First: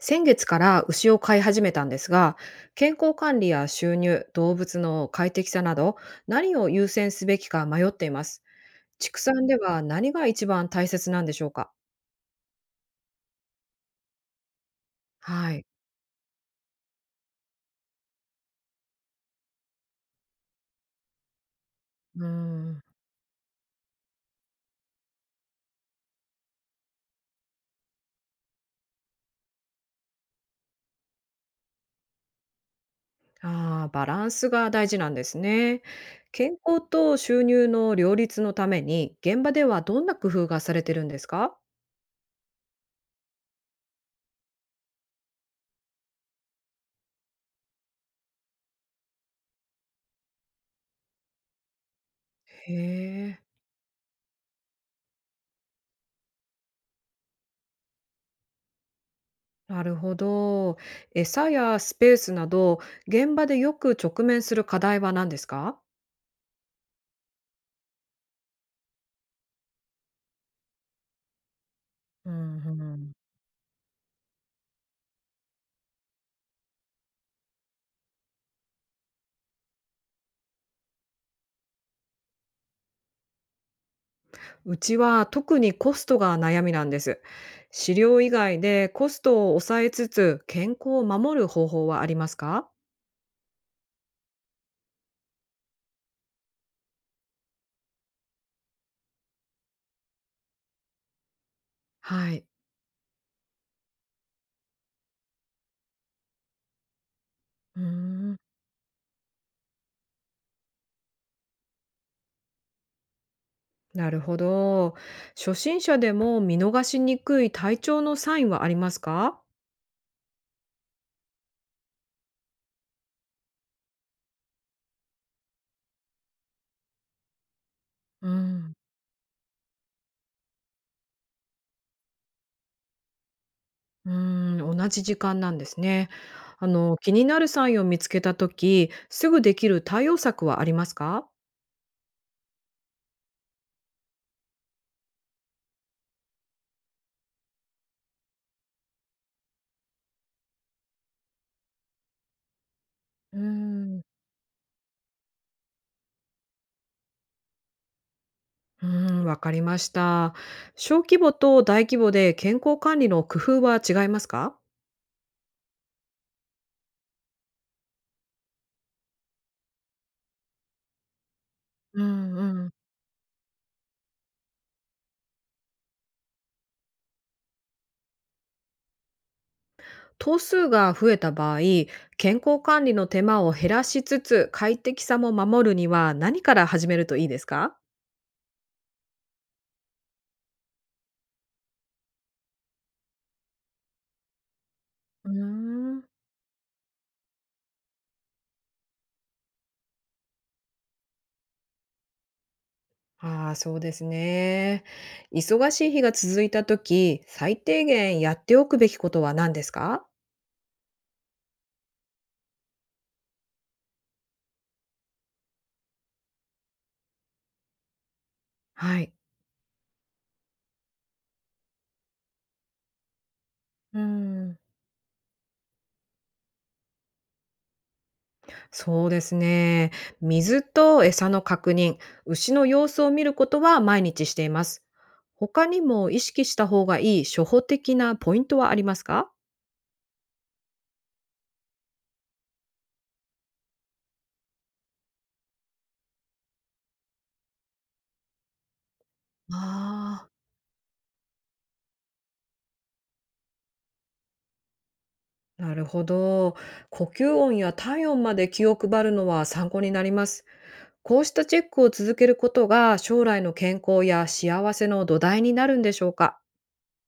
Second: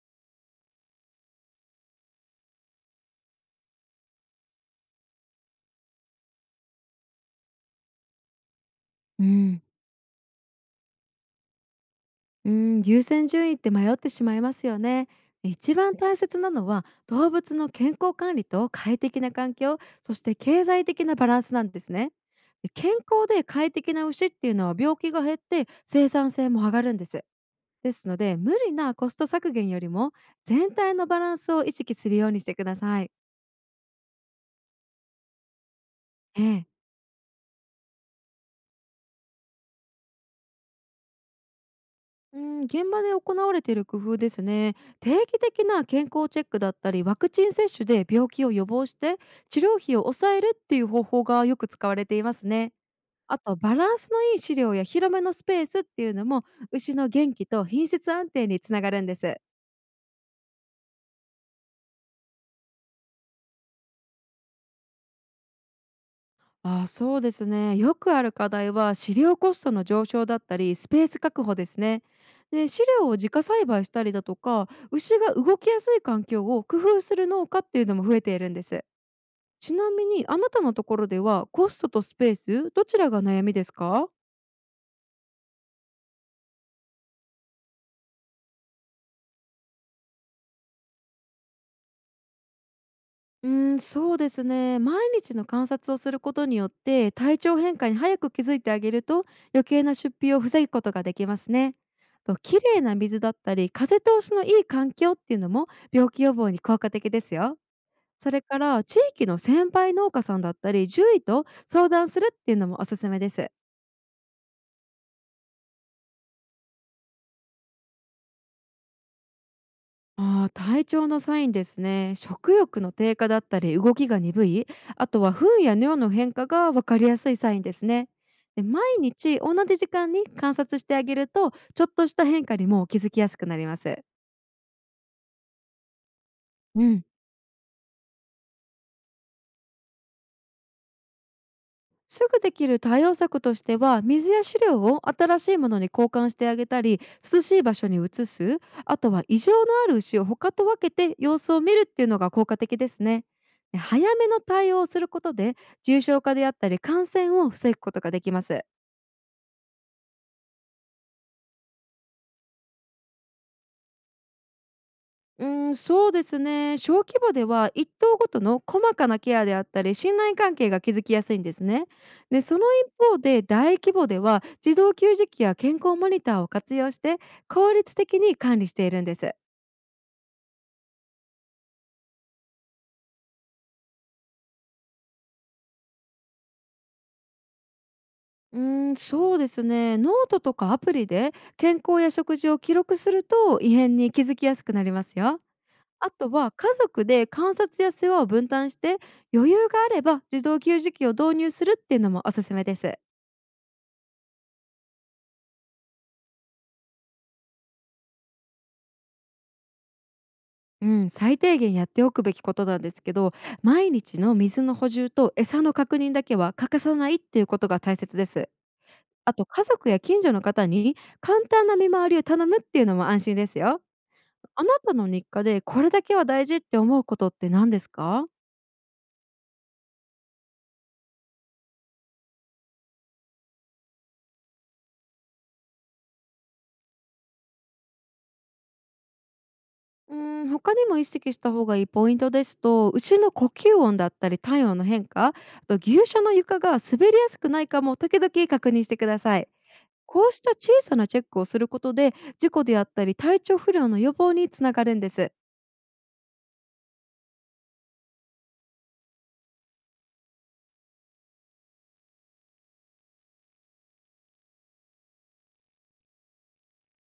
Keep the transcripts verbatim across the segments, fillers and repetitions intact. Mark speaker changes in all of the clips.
Speaker 1: 先月から牛を飼い始めたんですが、健康管理や収入、動物の快適さなど、何を優先すべきか迷っています。畜
Speaker 2: う
Speaker 1: 産で
Speaker 2: ん、
Speaker 1: は何が一番大切なんでしょうか？
Speaker 2: うん、優先順位って迷ってしまいますよね。
Speaker 1: はい。
Speaker 2: 一番大切なのは動物の健康管理と快適な環境、そして経済的なバランスなんですね。
Speaker 1: うー
Speaker 2: で
Speaker 1: ん。
Speaker 2: 健康で快適な牛っていうのは病気が減って生産性も上がるんです。ですので無理なコスト削減よりも全体のバランスを意識するようにしてください。
Speaker 1: ああ、バランスが大事なんですね。健
Speaker 2: ええ
Speaker 1: 康と収入の両立のために、現場ではどんな工夫がされてるんですか？
Speaker 2: うん、現場で行われている工夫ですね。定期的な健康チェックだったり、ワクチン接種で病気を予防して、治療費を抑えるっていう方法がよく使われています
Speaker 1: へ
Speaker 2: ね。
Speaker 1: え、
Speaker 2: あと、バランスのいい資料や広めのスペースっていうのも、牛の元気と品質安定につながるんです。
Speaker 1: なるほど。餌やスペースなど、現場でよく直面する課題は何ですか？
Speaker 2: ああ、そうですね。よくある課題は、飼料コストの上昇だったり、スペース確保ですね。
Speaker 1: うん
Speaker 2: で、飼
Speaker 1: う
Speaker 2: 料
Speaker 1: ん。
Speaker 2: を自家栽培したりだとか、牛が動きやすい環境を工夫する農家っていうのも増えているんです。ちなみに、あなたのところでは、コストとスペース、どちらが悩みですか？
Speaker 1: うちは特にコストが悩みなんです。飼料以外でコストを抑えつつ健康を守る方法はありますか？
Speaker 2: うーん、そうですね。毎日の観察をすることによって、体調変化に早く気づいてあげると、余計な出費を防ぐことができますね。
Speaker 1: は
Speaker 2: と、
Speaker 1: い。
Speaker 2: 綺麗な水だったり、風通しのいい環境っていうのも、病気予防に効果的ですよ。
Speaker 1: うー
Speaker 2: そ
Speaker 1: ん、
Speaker 2: れから、地域の先輩農家さんだったり、獣医と相談するっていうのもおすすめです。
Speaker 1: なるほど。初心者でも見逃しにくい体調のサインはありますか？
Speaker 2: ああ、体調のサインですね。食欲の低下だったり、動きが鈍い、あとは糞や尿の変化が分かりやすいサインですね。
Speaker 1: う
Speaker 2: で、
Speaker 1: ん。
Speaker 2: 毎日同じ時間に観察してあげると、ちょっとした変化にも気づきやすくなります。
Speaker 1: うーん、同じ時間なんですね。あ
Speaker 2: う
Speaker 1: の、
Speaker 2: ん、
Speaker 1: 気になるサインを見つけたとき、すぐできる対応策はありますか？
Speaker 2: すぐできる対応策としては、水や飼料を新しいものに交換してあげたり、涼しい場所に移す、あとは異常のある牛を他と分けて様子を見るっていうのが効果的ですね。
Speaker 1: うー
Speaker 2: で、
Speaker 1: ん。
Speaker 2: 早めの対応をすることで、重症化であったり感染を防ぐことができます。
Speaker 1: うーん、わかりました。小規模と大規模で健康管理の工夫は違いますか？
Speaker 2: うん、そうですね。小規模では一頭ごとの細かなケアであったり信頼関係が築きやすいんですね。
Speaker 1: うんう
Speaker 2: で、その
Speaker 1: ん。
Speaker 2: 一方で大規模では自動給食器や健康モニターを活用して効率的に管理しているんです。
Speaker 1: 頭数が増えた場合、健康管理の手間を減らしつつ、快適さも守るには何から始めるといいですか？
Speaker 2: うん、そうですね。ノートとかアプリで健康や食事を記録すると異変に気づきやすくなります
Speaker 1: うー
Speaker 2: よ。
Speaker 1: ん。
Speaker 2: あとは家族で観察や世話を分担して、余裕があれば自動給食器を導入するっていうのもおすすめです。
Speaker 1: ああ、そうですね。忙しい日が続いた時、最低限やっておくべきことは何ですか？
Speaker 2: うん、最低限やっておくべきことなんですけど、毎日の水の補充と餌の確認だけは欠かさないっていうことが大切です。
Speaker 1: はい。
Speaker 2: あと、家族や近所の方に簡単な見回りを頼むっていうのも安心ですよ。
Speaker 1: うん。
Speaker 2: あなたの日課でこれだけは大事って思うことって何ですか？
Speaker 1: そうですね。水と餌の確認、牛の様子を見ることは毎日しています。他にも意識した方がいい初歩的なポイントはありますか？
Speaker 2: うん、他にも意識した方がいいポイントですと、牛の呼吸音だったり体温の変化、あと牛舎の床が滑りやすくないかも時々確認してください。
Speaker 1: あ
Speaker 2: こうした小さなチェックをすることで、事故であったり体調不良の予防につながるんです。
Speaker 1: あ、なるほど。呼吸音や体温まで気を配るのは参考になります。こうしたチェックを続けることが将来の健康や幸せの土台になるんでしょうか？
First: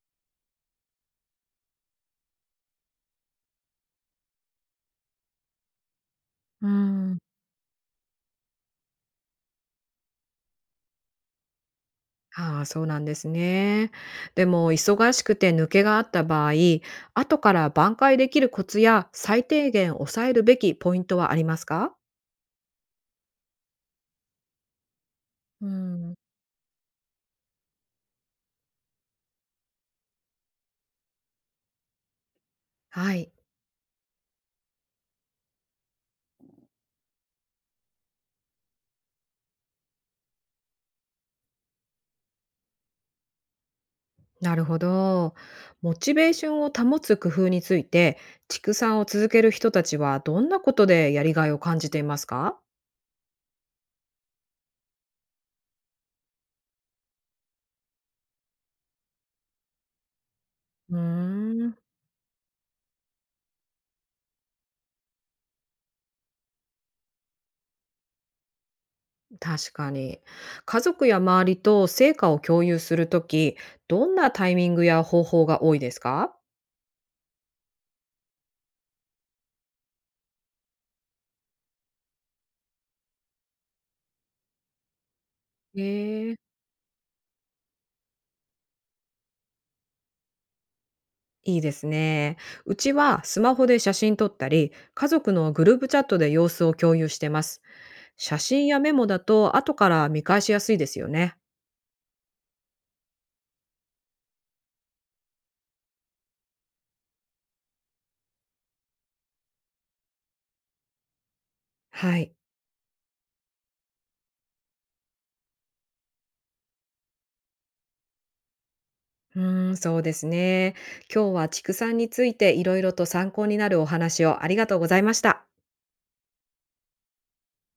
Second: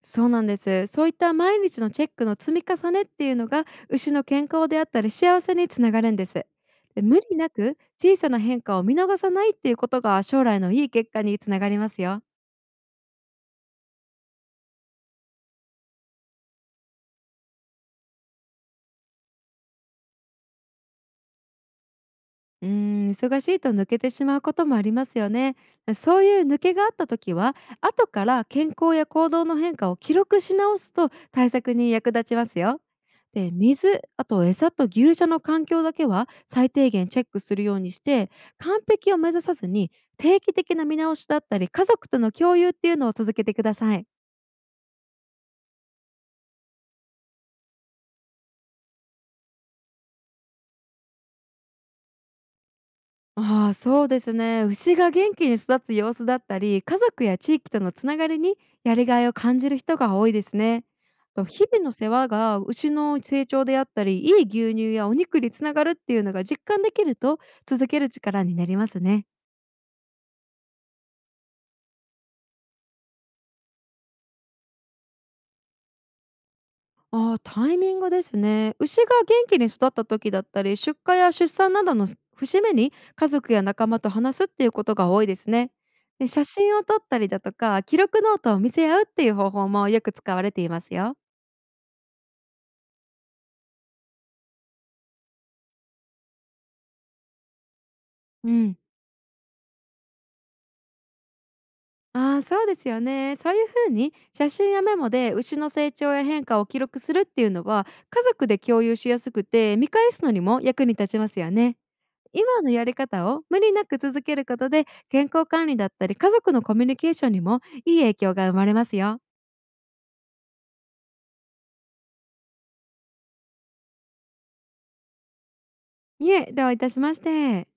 Speaker 2: そうなんです。そういった毎日のチェックの積み重ねっていうのが牛の健康であったり幸せにつながるんです。
Speaker 1: うー
Speaker 2: で、
Speaker 1: ん。
Speaker 2: 無理なく小さな変化を見逃さないっていうことが将来のいい結果につながりますよ。
Speaker 1: ああ、そうなんですね。でも、忙しくて抜けがあった場合、後から挽回できるコツや最低限抑えるべきポイントはありますか？
Speaker 2: うーん、忙しいと抜けてしまうこともありますよね。
Speaker 1: うん、
Speaker 2: そういう抜けがあった時は、後から健康や行動の変化を記録し直すと対策に役立ちますよ。
Speaker 1: はい、
Speaker 2: で、水、あと餌と牛舎の環境だけは最低限チェックするようにして、完璧を目指さずに定期的な見直しだったり、家族との共有っていうのを続けてください。
Speaker 1: なるほど。モチベーションを保つ工夫について、畜産を続ける人たちはどんなことでやりがいを感じていますか？
Speaker 2: ああ、そうですね。牛が元気に育つ様子だったり、家族や地域とのつながりにやりがいを感じる人が多いですね。
Speaker 1: うー
Speaker 2: あと、日
Speaker 1: ん、
Speaker 2: 々の世話が牛の成長であったり、いい牛乳やお肉につながるっていうのが実感できると続ける力になりますね。
Speaker 1: 確かに。家族や周りと成果を共有するとき、どんなタイミングや方法が多いですか？
Speaker 2: ああ、タイミングですね。牛が元気に育った時だったり、出荷や出産などの節目に家族や仲間と話すっていうことが多いですね。で、
Speaker 1: ええ、
Speaker 2: 写真を撮ったりだとか、記録ノートを見せ合うっていう方法もよく使われていますよ。
Speaker 1: いいですね。うちはスマホで写真撮ったり、家族のグループチャットで様子を共有してます。写
Speaker 2: う
Speaker 1: 真
Speaker 2: ん。
Speaker 1: やメモだと後から見返しやすいですよね。
Speaker 2: ああ、そうですよね。そういうふうに写真やメモで牛の成長や変化を記録するっていうのは、家族で共有しやすくて、見返すのにも役に立ちますよね。
Speaker 1: はい。
Speaker 2: 今のやり方を無理なく続けることで健康管理だったり家族のコミュニケーションにもいい影響が生まれますよ。
Speaker 1: うーん、そうですね。今日は畜産についていろいろと参考になるお話をありがとうございました。
Speaker 2: いえ、どういたしまして。